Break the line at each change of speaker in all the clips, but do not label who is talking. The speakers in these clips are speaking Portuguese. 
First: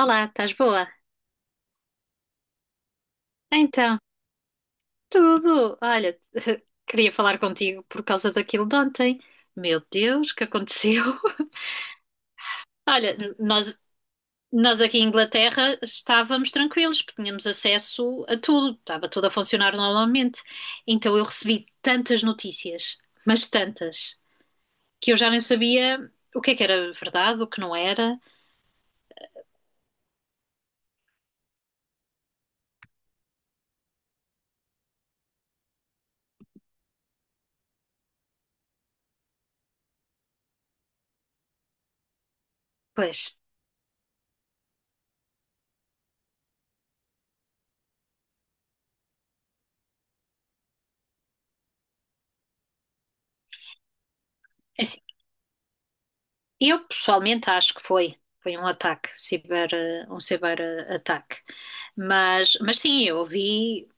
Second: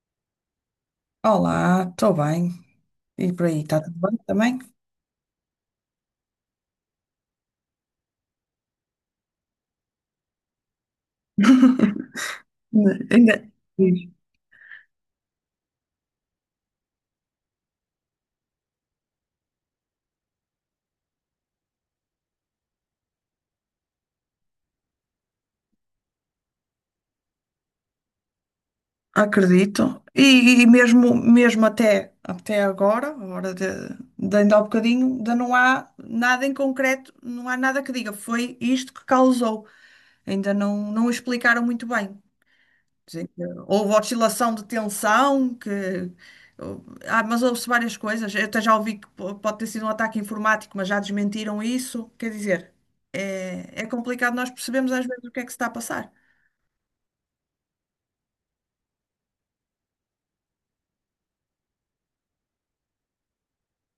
Olá, estás boa?
Olá, estou bem. E por aí, está tudo
Então,
bem também?
tudo. Olha, queria falar contigo por causa daquilo de ontem. Meu Deus, o que aconteceu? Olha,
Ainda
n- nós,
sim.
nós aqui em Inglaterra estávamos tranquilos, porque tínhamos acesso a tudo, estava tudo a funcionar normalmente. Então eu recebi tantas notícias, mas tantas, que eu já nem sabia o que é que era verdade, o que não era.
Acredito. E mesmo, mesmo até agora, agora de ainda há bocadinho, ainda não há nada em concreto, não há nada que diga foi isto que causou. Ainda não explicaram muito bem.
Pois,
Sim, houve oscilação de tensão, que... Ah, mas houve-se várias coisas. Eu até já ouvi que pode ter sido um ataque informático, mas já desmentiram isso. Quer dizer, é complicado nós
é
percebemos
assim,
às vezes o que é que se está a passar.
eu pessoalmente acho que foi. Foi um ataque, um ciberataque. Mas sim, eu ouvi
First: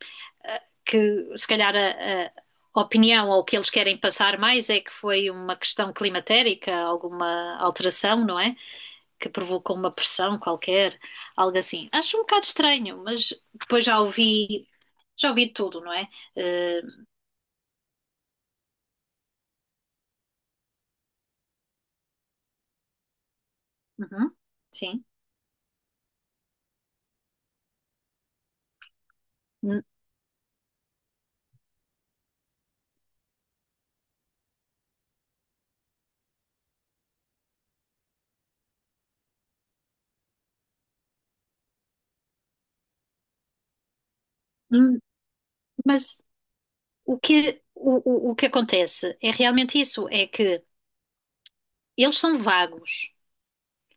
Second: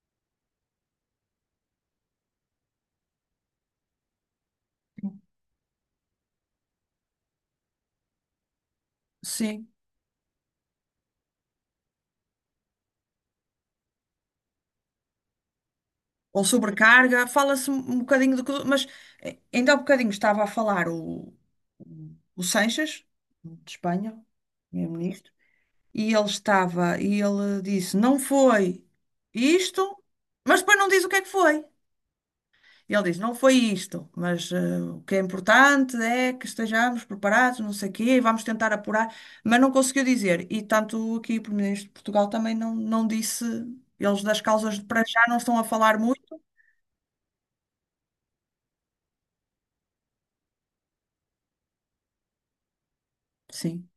que se calhar a opinião ou o que eles querem passar mais é que foi uma questão climatérica, alguma alteração, não é? Que
Sim.
provocou uma pressão qualquer, algo assim. Acho um bocado estranho, mas depois já ouvi tudo, não é?
Ou
Eh,
sobrecarga. Fala-se um bocadinho do... que- Mas ainda há bocadinho estava a falar o Sanches, de Espanha,
uhum, sim.
primeiro-ministro, e ele estava, e ele disse, não foi
N-
isto, mas depois não diz o que é que foi. E ele diz, não foi isto, mas o que é importante é que estejamos preparados, não sei o quê, e vamos tentar apurar, mas não conseguiu dizer. E tanto aqui o Primeiro-Ministro de Portugal também não disse, eles das causas de
n-
para já não estão a falar
Mas
muito.
o que acontece é realmente isso, é que eles são vagos,
Sim,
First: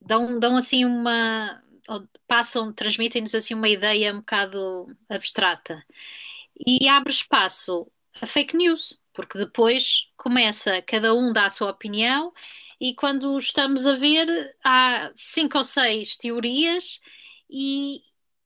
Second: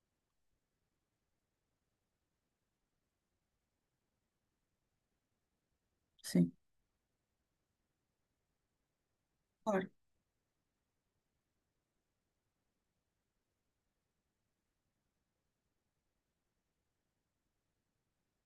dão assim uma. Ou passam, transmitem-nos assim uma ideia um bocado abstrata.
sim,
E abre espaço a fake news, porque
claro,
depois começa, cada um dá a sua opinião, e quando estamos a ver, há cinco ou seis teorias e,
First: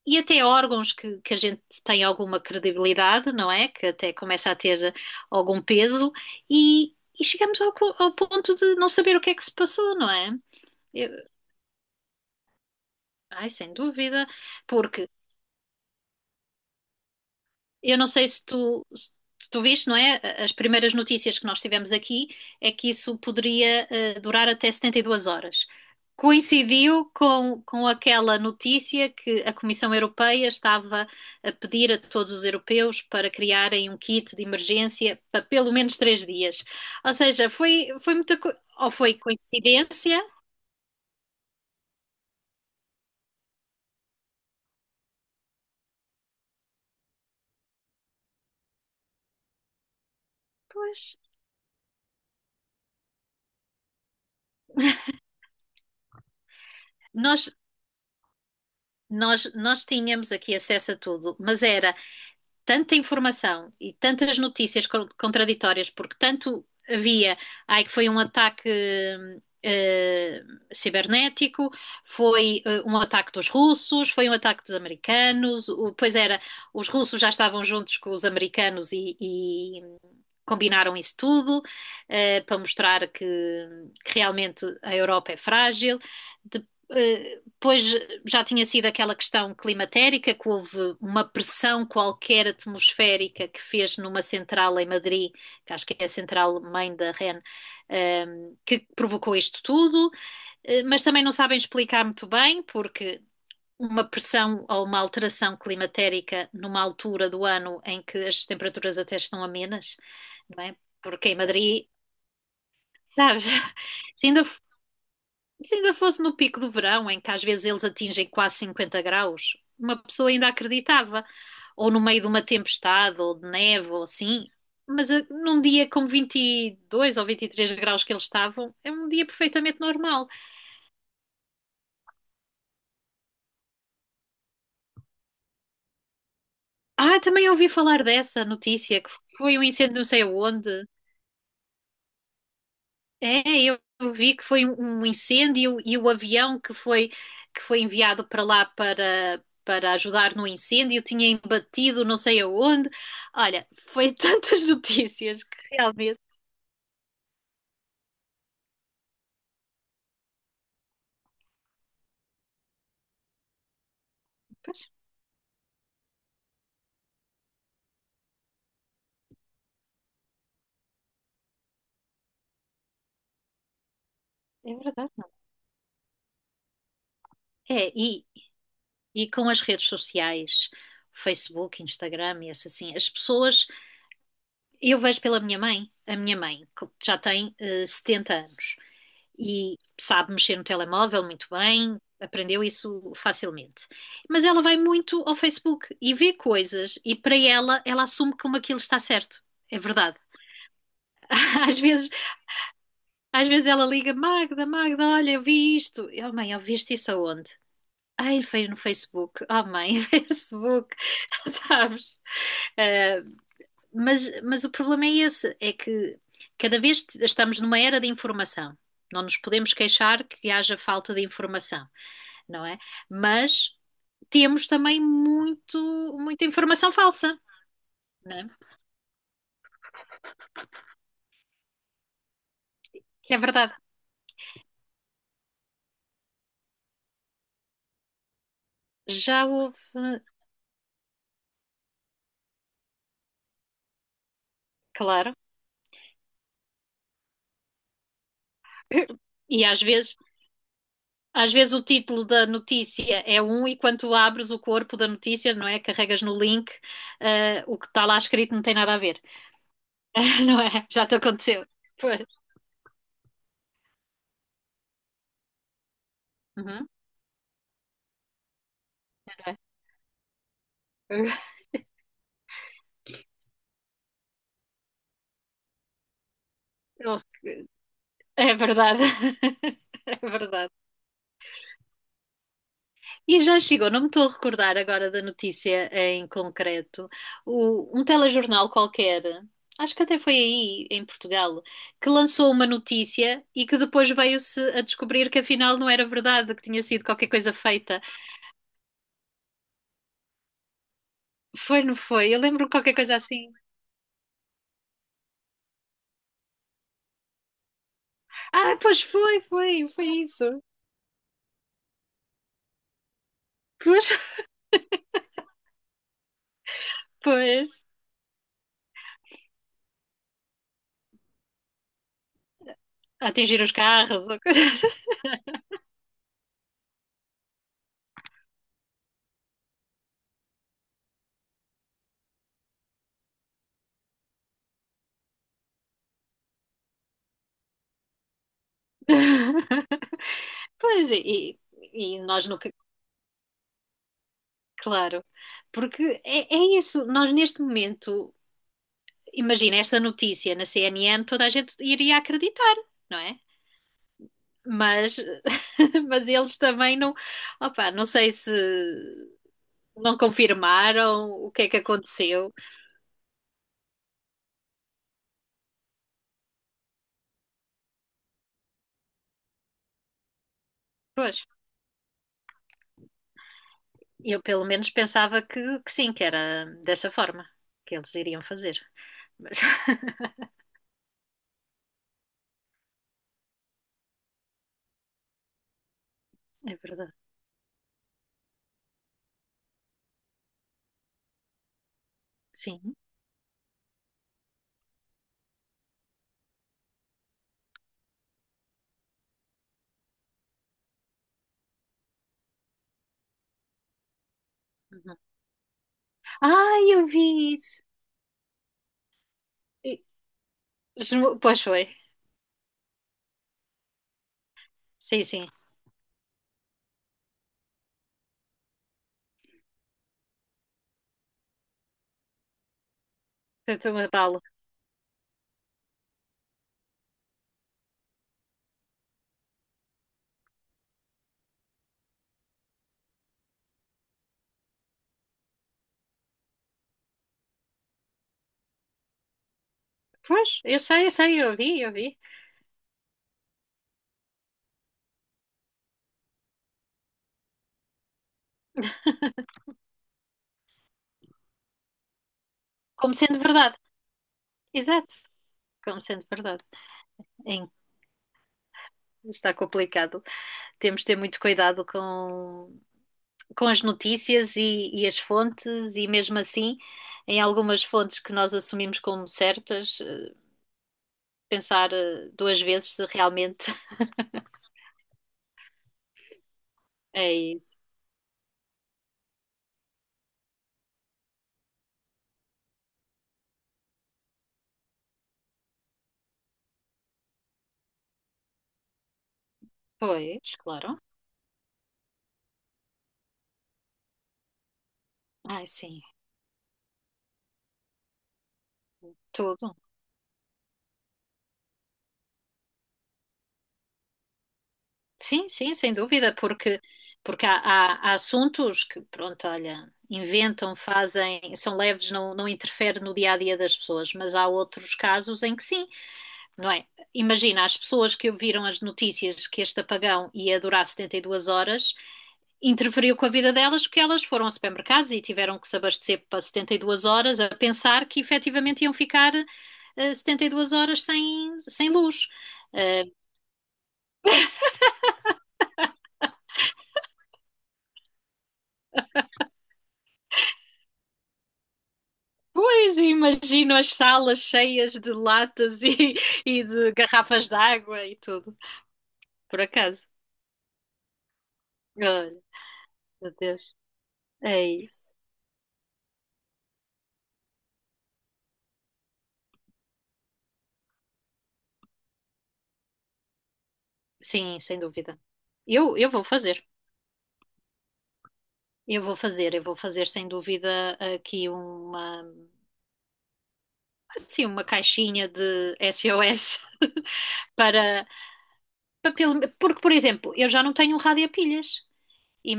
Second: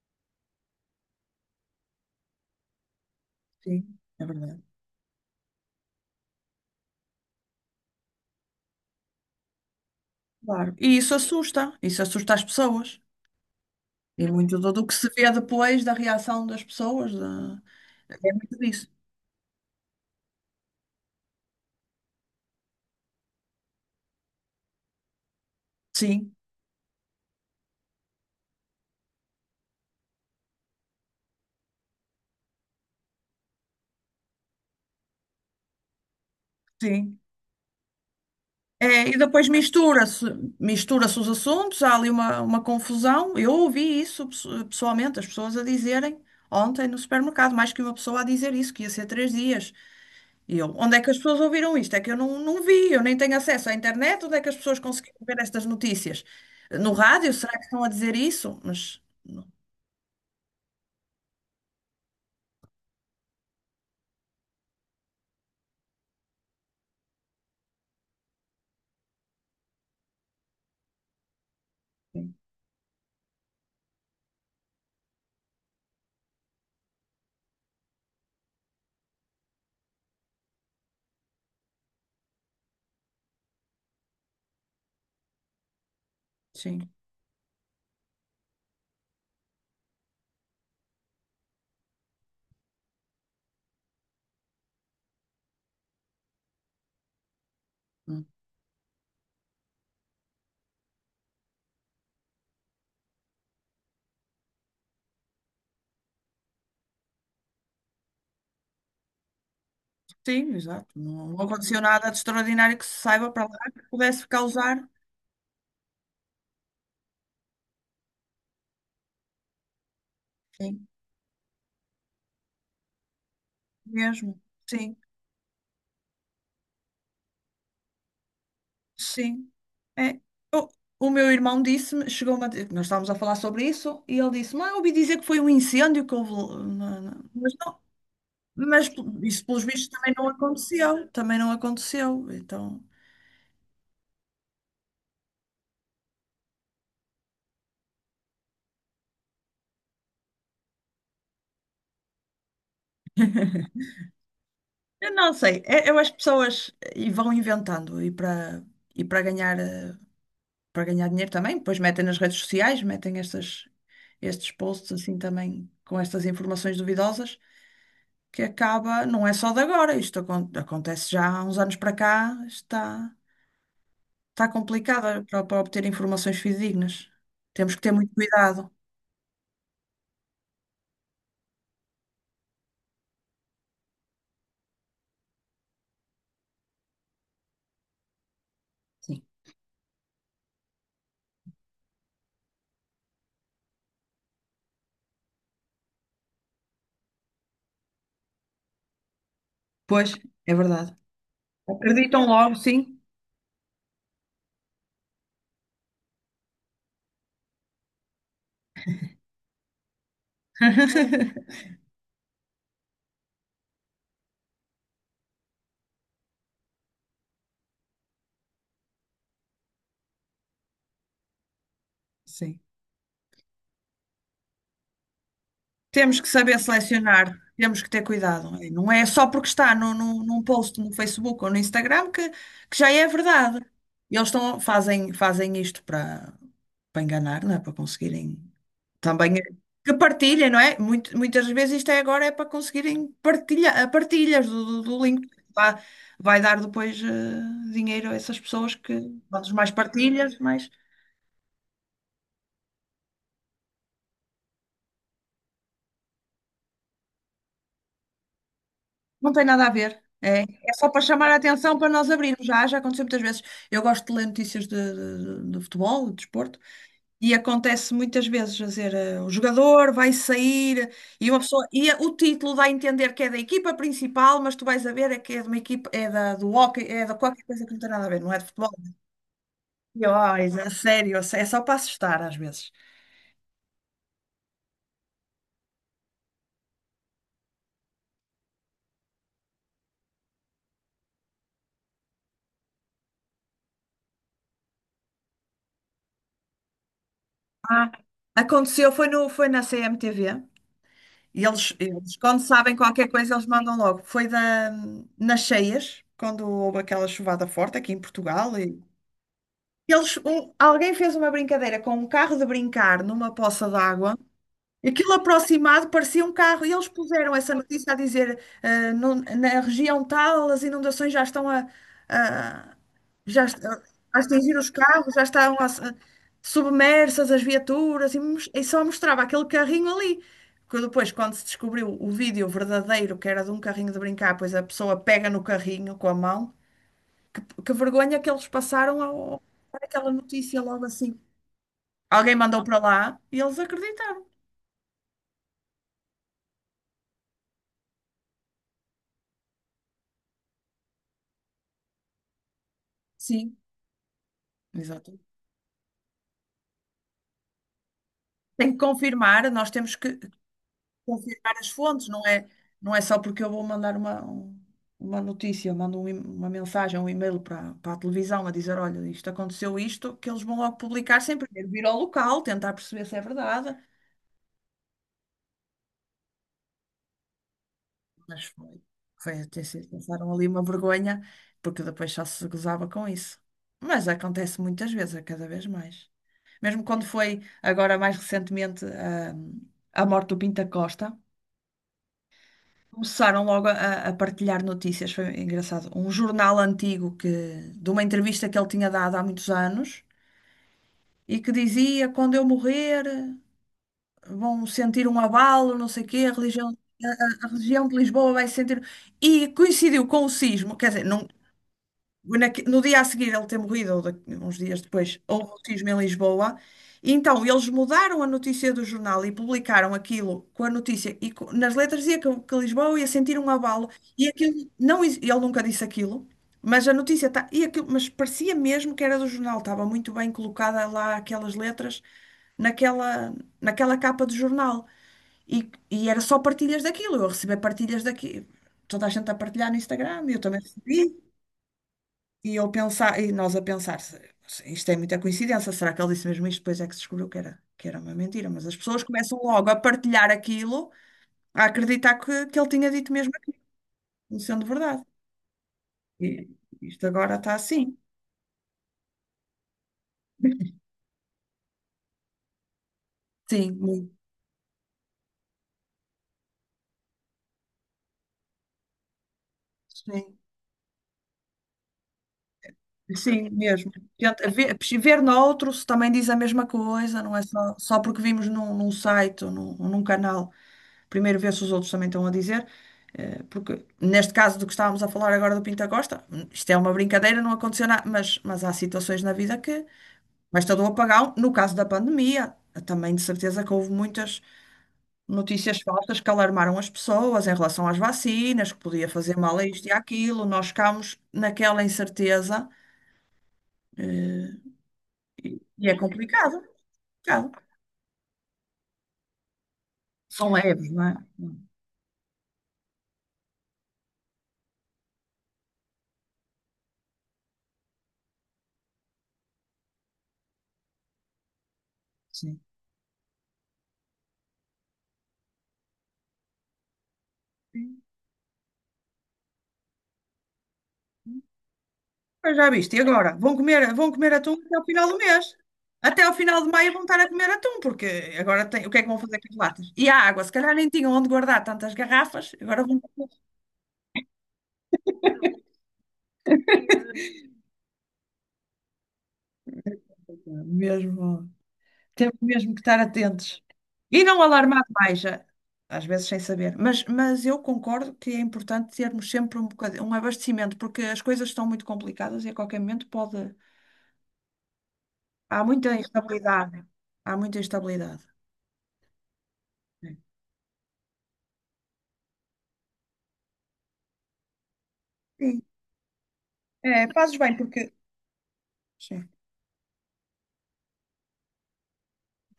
e até órgãos que a gente tem alguma credibilidade, não é? Que
sim,
até
é
começa a
verdade.
ter algum peso, e chegamos ao ponto de não saber o que é que se passou, não é?
Claro. E
Eu-
isso assusta as pessoas.
Ai, sem
E
dúvida,
muito do, do que se
porque
vê depois da reação das pessoas, da-
eu não sei
é
se
muito
tu,
disso.
se tu viste, não é? As primeiras notícias que nós tivemos aqui é que isso poderia durar até 72 horas.
Sim,
Coincidiu com aquela notícia que a Comissão Europeia estava a pedir a todos os europeus para criarem um kit de emergência para pelo menos 3 dias. Ou
sim.
seja, foi muita, ou
É,
foi
e depois
coincidência?
mistura-se, mistura-se os assuntos, há ali uma confusão. Eu ouvi isso pessoalmente, as pessoas a dizerem ontem no supermercado, mais que uma pessoa a dizer isso, que ia ser três dias. E eu, onde
Pois.
é que as pessoas ouviram isto? É que eu não vi, eu nem tenho acesso à internet, onde é que as pessoas conseguiram ver estas notícias? No rádio,
Nós,
será que estão a dizer isso? Mas
nós tínhamos aqui acesso a tudo, mas era tanta informação e tantas notícias contraditórias, porque tanto havia, ai, que foi um ataque eh, cibernético, foi um ataque dos russos, foi um ataque dos americanos, pois era, os russos já estavam juntos com os americanos e combinaram isso tudo, para mostrar que realmente a Europa é frágil. De-
sim,
eh, Depois já tinha sido aquela questão climatérica, que houve uma pressão qualquer atmosférica que fez numa central em Madrid, que acho que é a central mãe da REN,
hum,
que provocou isto tudo, mas também não sabem explicar muito bem, porque uma pressão ou uma alteração climatérica numa altura do ano em que as temperaturas até estão amenas,
sim,
não é?
exato. Não,
Porque em
não aconteceu
Madrid,
nada de extraordinário que se saiba para
sabes,
lá que pudesse
se ainda
causar,
se ainda fosse no pico do verão, em que às vezes eles atingem quase 50 graus, uma pessoa ainda
sim,
acreditava. Ou no meio de uma tempestade, ou de neve, ou
mesmo,
assim.
sim.
Mas num dia com 22 ou 23 graus que eles estavam, é um dia
Sim.
perfeitamente
É.
normal.
O, o meu irmão disse-me, chegou-me a dizer, nós estávamos a falar sobre isso, e ele disse-me, ah, eu ouvi dizer que foi um incêndio que houve. Na- na-"
Ah, também
Mas,
ouvi
não,
falar dessa
mas
notícia, que
isso,
foi um
pelos vistos,
incêndio não
também
sei
não
aonde.
aconteceu. Também não aconteceu. Então,
É, eu vi que foi um incêndio e o avião que foi enviado para lá para, para ajudar no incêndio tinha embatido não sei aonde. Olha, foi tantas
eu não
notícias que
sei. É- Eu, as
realmente.
pessoas e vão inventando e para ganhar, para ganhar dinheiro também, depois metem nas redes sociais, metem estas, estes
Pois,
posts assim também com estas informações duvidosas. Que acaba, não é só de agora, isto acontece já há uns anos para cá, está, está
é verdade,
complicado
não.
para, para obter informações fidedignas.
É,
Temos que ter
É,
muito
e,
cuidado.
e com as redes sociais, Facebook, Instagram e essa assim, as pessoas. Eu vejo pela minha mãe, a minha mãe, que já tem 70 anos,
Sim.
e sabe mexer no telemóvel muito bem, aprendeu isso facilmente. Mas ela vai muito ao Facebook e vê coisas e para ela ela assume como aquilo está certo. É
Pois,
verdade.
é verdade.
Às vezes,
Acreditam logo, sim.
às vezes ela liga, Magda, Magda, olha, eu vi isto. Oh mãe, eu viste isso aonde? Ai, veio no Facebook. Oh mãe, Facebook, sabes? Eh, mas o problema é esse, é que cada vez estamos numa era de informação. Não nos podemos queixar que haja falta de informação,
Sim.
não é? Mas temos também
Temos que
muita
saber
informação
selecionar,
falsa,
temos que ter
não é?
cuidado. Não é só porque está no, no, num post no Facebook ou no Instagram que já é
Que é
verdade.
verdade.
E eles estão, fazem, fazem isto para, para enganar, não é? Para conseguirem. Também
Já
é- que
houve,
partilhem, não é? Muito- muitas vezes isto é agora é para conseguirem partilha, ah, partilhas do, do, do link.
claro,
Vai, vai dar depois dinheiro a essas pessoas que quantas
e
mais
às vezes
partilhas, mais
às vezes o título da notícia é um, e quando abres o corpo da notícia, não é? Carregas no link, o que está lá escrito não tem nada a ver,
não tem nada a ver. É,
não
é
é?
só para
Já te
chamar a
aconteceu.
atenção para nós
Pois.
abrirmos. Já, já aconteceu muitas vezes. Eu gosto de ler notícias de futebol, de desporto.
Uhum.
E acontece muitas vezes, quer dizer, o jogador vai sair e uma pessoa e o título dá a entender que é da equipa principal, mas tu vais a ver é que é de uma equipa, é da, do hóquei, é da qualquer coisa que não tem nada a ver, não é de
É
futebol.
verdade,
E,
é
ó, isso é
verdade.
sério, é só para assustar às vezes.
E já chegou, não me estou a recordar agora da notícia em concreto, um telejornal qualquer, acho que até foi aí, em Portugal, que lançou uma notícia e que depois veio-se a descobrir que afinal não era verdade, que tinha sido qualquer coisa
Ah,
feita.
aconteceu, foi, no, foi na CMTV e eles,
Foi, não
eles,
foi? Eu
quando
lembro
sabem
qualquer
qualquer
coisa
coisa, eles
assim.
mandam logo. Foi da, nas cheias, quando houve aquela chuvada forte aqui em Portugal.
Ah,
E,
pois foi, foi
eles, um-
isso.
alguém fez uma brincadeira com um carro de brincar numa poça
Pois,
d'água. Aquilo aproximado parecia um carro e eles puseram essa
pois.
notícia a dizer ah, no- na região tal as inundações já estão a-
A
já
Atingir
est-
os
a
carros ou
atingir
coisa
os
assim.
carros, já estão a submersas as viaturas e, mos- e só mostrava aquele carrinho ali. Que depois, quando se descobriu o vídeo verdadeiro, que era de um carrinho de brincar, pois a pessoa pega no carrinho com a mão. Que vergonha que eles passaram ao, aquela notícia logo
Pois,
assim.
e
Alguém
nós
mandou
nunca,
para lá e eles acreditaram.
claro. Porque é, é isso, nós neste momento. Imagina esta notícia na CNN, toda a gente iria acreditar, não é?
Sim,
Mas,
exatamente.
mas eles também não, opa, não sei se
Tem que confirmar, nós temos
não
que
confirmaram o
confirmar
que é
as
que
fontes, não é,
aconteceu.
não é só porque eu vou mandar uma, um- uma notícia, eu mando um e- uma mensagem, um e-mail para, para a televisão a dizer, olha, isto aconteceu isto, que eles vão logo publicar sem
Pois,
primeiro vir ao local, tentar perceber se é verdade.
eu pelo menos pensava que sim, que era dessa forma que eles iriam
Mas
fazer.
foi, foi
Mas
até se passaram ali uma vergonha, porque depois só se gozava com isso. Mas acontece muitas vezes, é cada vez mais.
é
Mesmo quando
verdade,
foi agora mais recentemente a morte do Pinta Costa.
sim.
Começaram logo a partilhar notícias, foi engraçado. Um jornal antigo que, de uma entrevista que ele tinha dado há muitos anos e que dizia: quando eu morrer, vão sentir
Uhum.
um abalo, não sei o quê,
Ah, eu
a
vi isso.
religião de Lisboa vai sentir. E
E-
coincidiu com o sismo, quer dizer, não,
Pois foi,
naque- no dia a seguir ele ter morrido, ou da- uns dias depois,
sim,
houve
sim.
o cisma em Lisboa. E então eles mudaram a notícia do jornal e publicaram aquilo com a notícia. E co- nas letras dizia que Lisboa ia sentir um abalo.
Estou a
E
falo.
aquilo, não, ex- ele nunca disse aquilo, mas a notícia está. E aquilo, mas parecia mesmo que era do jornal, estava muito bem colocada lá aquelas letras naquela, naquela capa do jornal. E, e era só partilhas daquilo. Eu recebi partilhas daquilo. Toda a gente a partilhar no Instagram, eu também
Pois, eu sei, eu
recebi.
sei, eu vi, eu vi.
E eu pensar, e nós a pensar, se- isto é muita coincidência, será que ele disse mesmo isto? Depois é que se descobriu que era uma mentira, mas as pessoas começam logo a partilhar aquilo, a acreditar que ele tinha dito
Como
mesmo
sendo
aquilo,
verdade,
não sendo verdade.
exato, como sendo
E
verdade.
isto agora está
Em
assim.
Está complicado. Temos de ter muito cuidado com
Sim,
as
muito.
notícias e as fontes, e mesmo assim, em algumas fontes que nós assumimos como certas,
Sim,
pensar duas vezes se
sim,
realmente
mesmo. Tenta ver, ver noutro se também diz a mesma coisa,
é
não é só,
isso.
só porque vimos num, num site ou num canal. Primeiro ver se os outros também estão a dizer, porque neste caso do que estávamos a falar agora do Pinta Costa, isto é uma brincadeira, não aconteceu nada, mas há situações na vida que
Pois,
basta do
claro.
apagão, no caso da pandemia, também de certeza que houve muitas
Ai,
notícias
sim,
falsas que alarmaram as pessoas em relação às vacinas, que podia fazer mal a
tudo.
isto e àquilo, nós ficámos naquela incerteza, eh,
Sim,
e
sim,
e
sem
é
dúvida,
complicado,
porque, porque
complicado.
há, há assuntos que, pronto, olha,
São
inventam,
leves, não é?
fazem, são leves, não, não interfere no dia a dia das pessoas, mas há outros casos em que sim, não é? Imagina, as pessoas que ouviram as notícias que este apagão ia durar 72 horas,
Sim.
interferiu com a vida delas porque elas foram a supermercados e tiveram que se abastecer para 72 horas a pensar que efetivamente iam ficar 72 horas sem, sem luz.
Pois já viste, e
Eh,
agora? Vão comer atum até ao final do mês. Até ao final de maio vão estar a comer atum, porque agora tem, o que é que vão fazer com as latas? E a água, se calhar nem tinham onde guardar tantas garrafas, agora
pois
vão.
imagino as salas cheias de latas e de garrafas de água e tudo, por acaso.
Mesmo,
Olha,
temos mesmo que estar
meu
atentos.
Deus,
E não
é
alarmar
isso.
mais, já às vezes sem saber. Mas eu concordo que é importante termos sempre um bocadinho, um abastecimento, porque as coisas estão muito complicadas e a qualquer momento pode.
Sim, sem dúvida.
Há muita
Eu vou fazer.
instabilidade. Há muita instabilidade.
Eu vou fazer sem dúvida aqui uma, assim, uma caixinha
Sim,
de SOS
é, fazes bem, porque.
para,
Sim.
porque, por exemplo, eu já não tenho um rádio a pilhas.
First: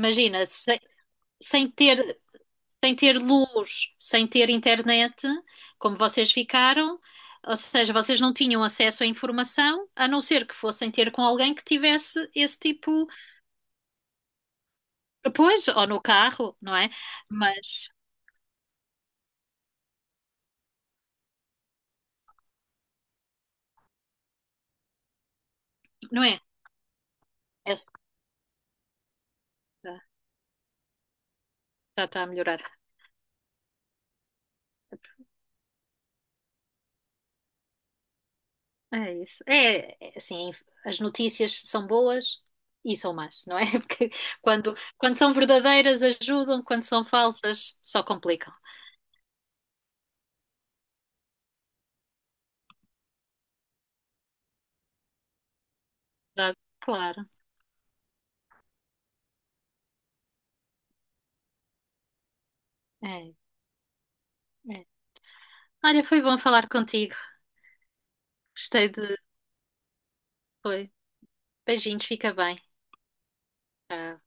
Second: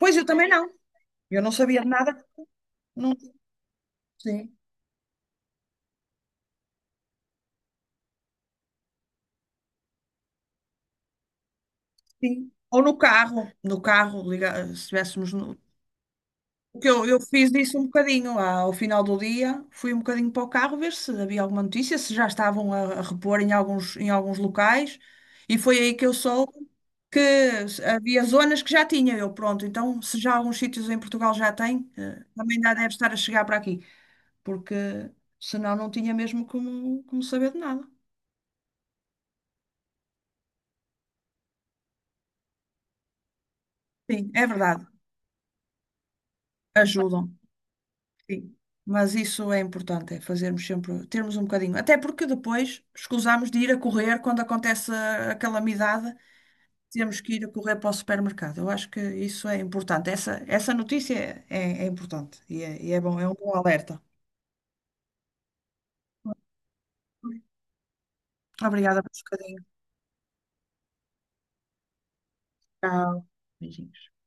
Pois eu também não. Eu não
sem
sabia de nada.
ter, sem
Não,
ter luz, sem ter
sim,
internet, como vocês ficaram, ou seja, vocês não tinham acesso à informação, a não ser que fossem ter com alguém que tivesse
sim.
esse
Ou no
tipo,
carro, no carro, liga- se estivéssemos no.
pois, ou no carro, não
Porque
é?
eu fiz isso um
Mas,
bocadinho lá ao final do dia, fui um bocadinho para o carro ver se havia alguma notícia, se já estavam a repor em alguns locais, e foi aí que eu
não é?
soube que
É,
s- havia zonas que já tinha eu, pronto, então se já alguns sítios em Portugal já têm
já está a
também
melhorar.
já deve estar a chegar para aqui, porque senão não tinha mesmo como, como saber de nada.
É isso. É, assim, as notícias são boas e são más, não é? Porque
Sim, é
quando,
verdade,
quando são verdadeiras ajudam, quando são
ajudam.
falsas só complicam.
Sim. Mas isso é importante, é fazermos sempre, termos um bocadinho. Até porque depois escusamos de ir a correr quando acontece a calamidade,
Verdade?
temos
Claro.
que ir a correr para o supermercado. Eu acho que isso é importante. Essa notícia é, é importante e é bom, é um
É,
bom alerta.
é. Olha, foi bom falar contigo. Gostei
Obrigada por
de.
um bocadinho.
Foi. Beijinhos, fica bem.
Tchau. Beijinhos.
Tchau.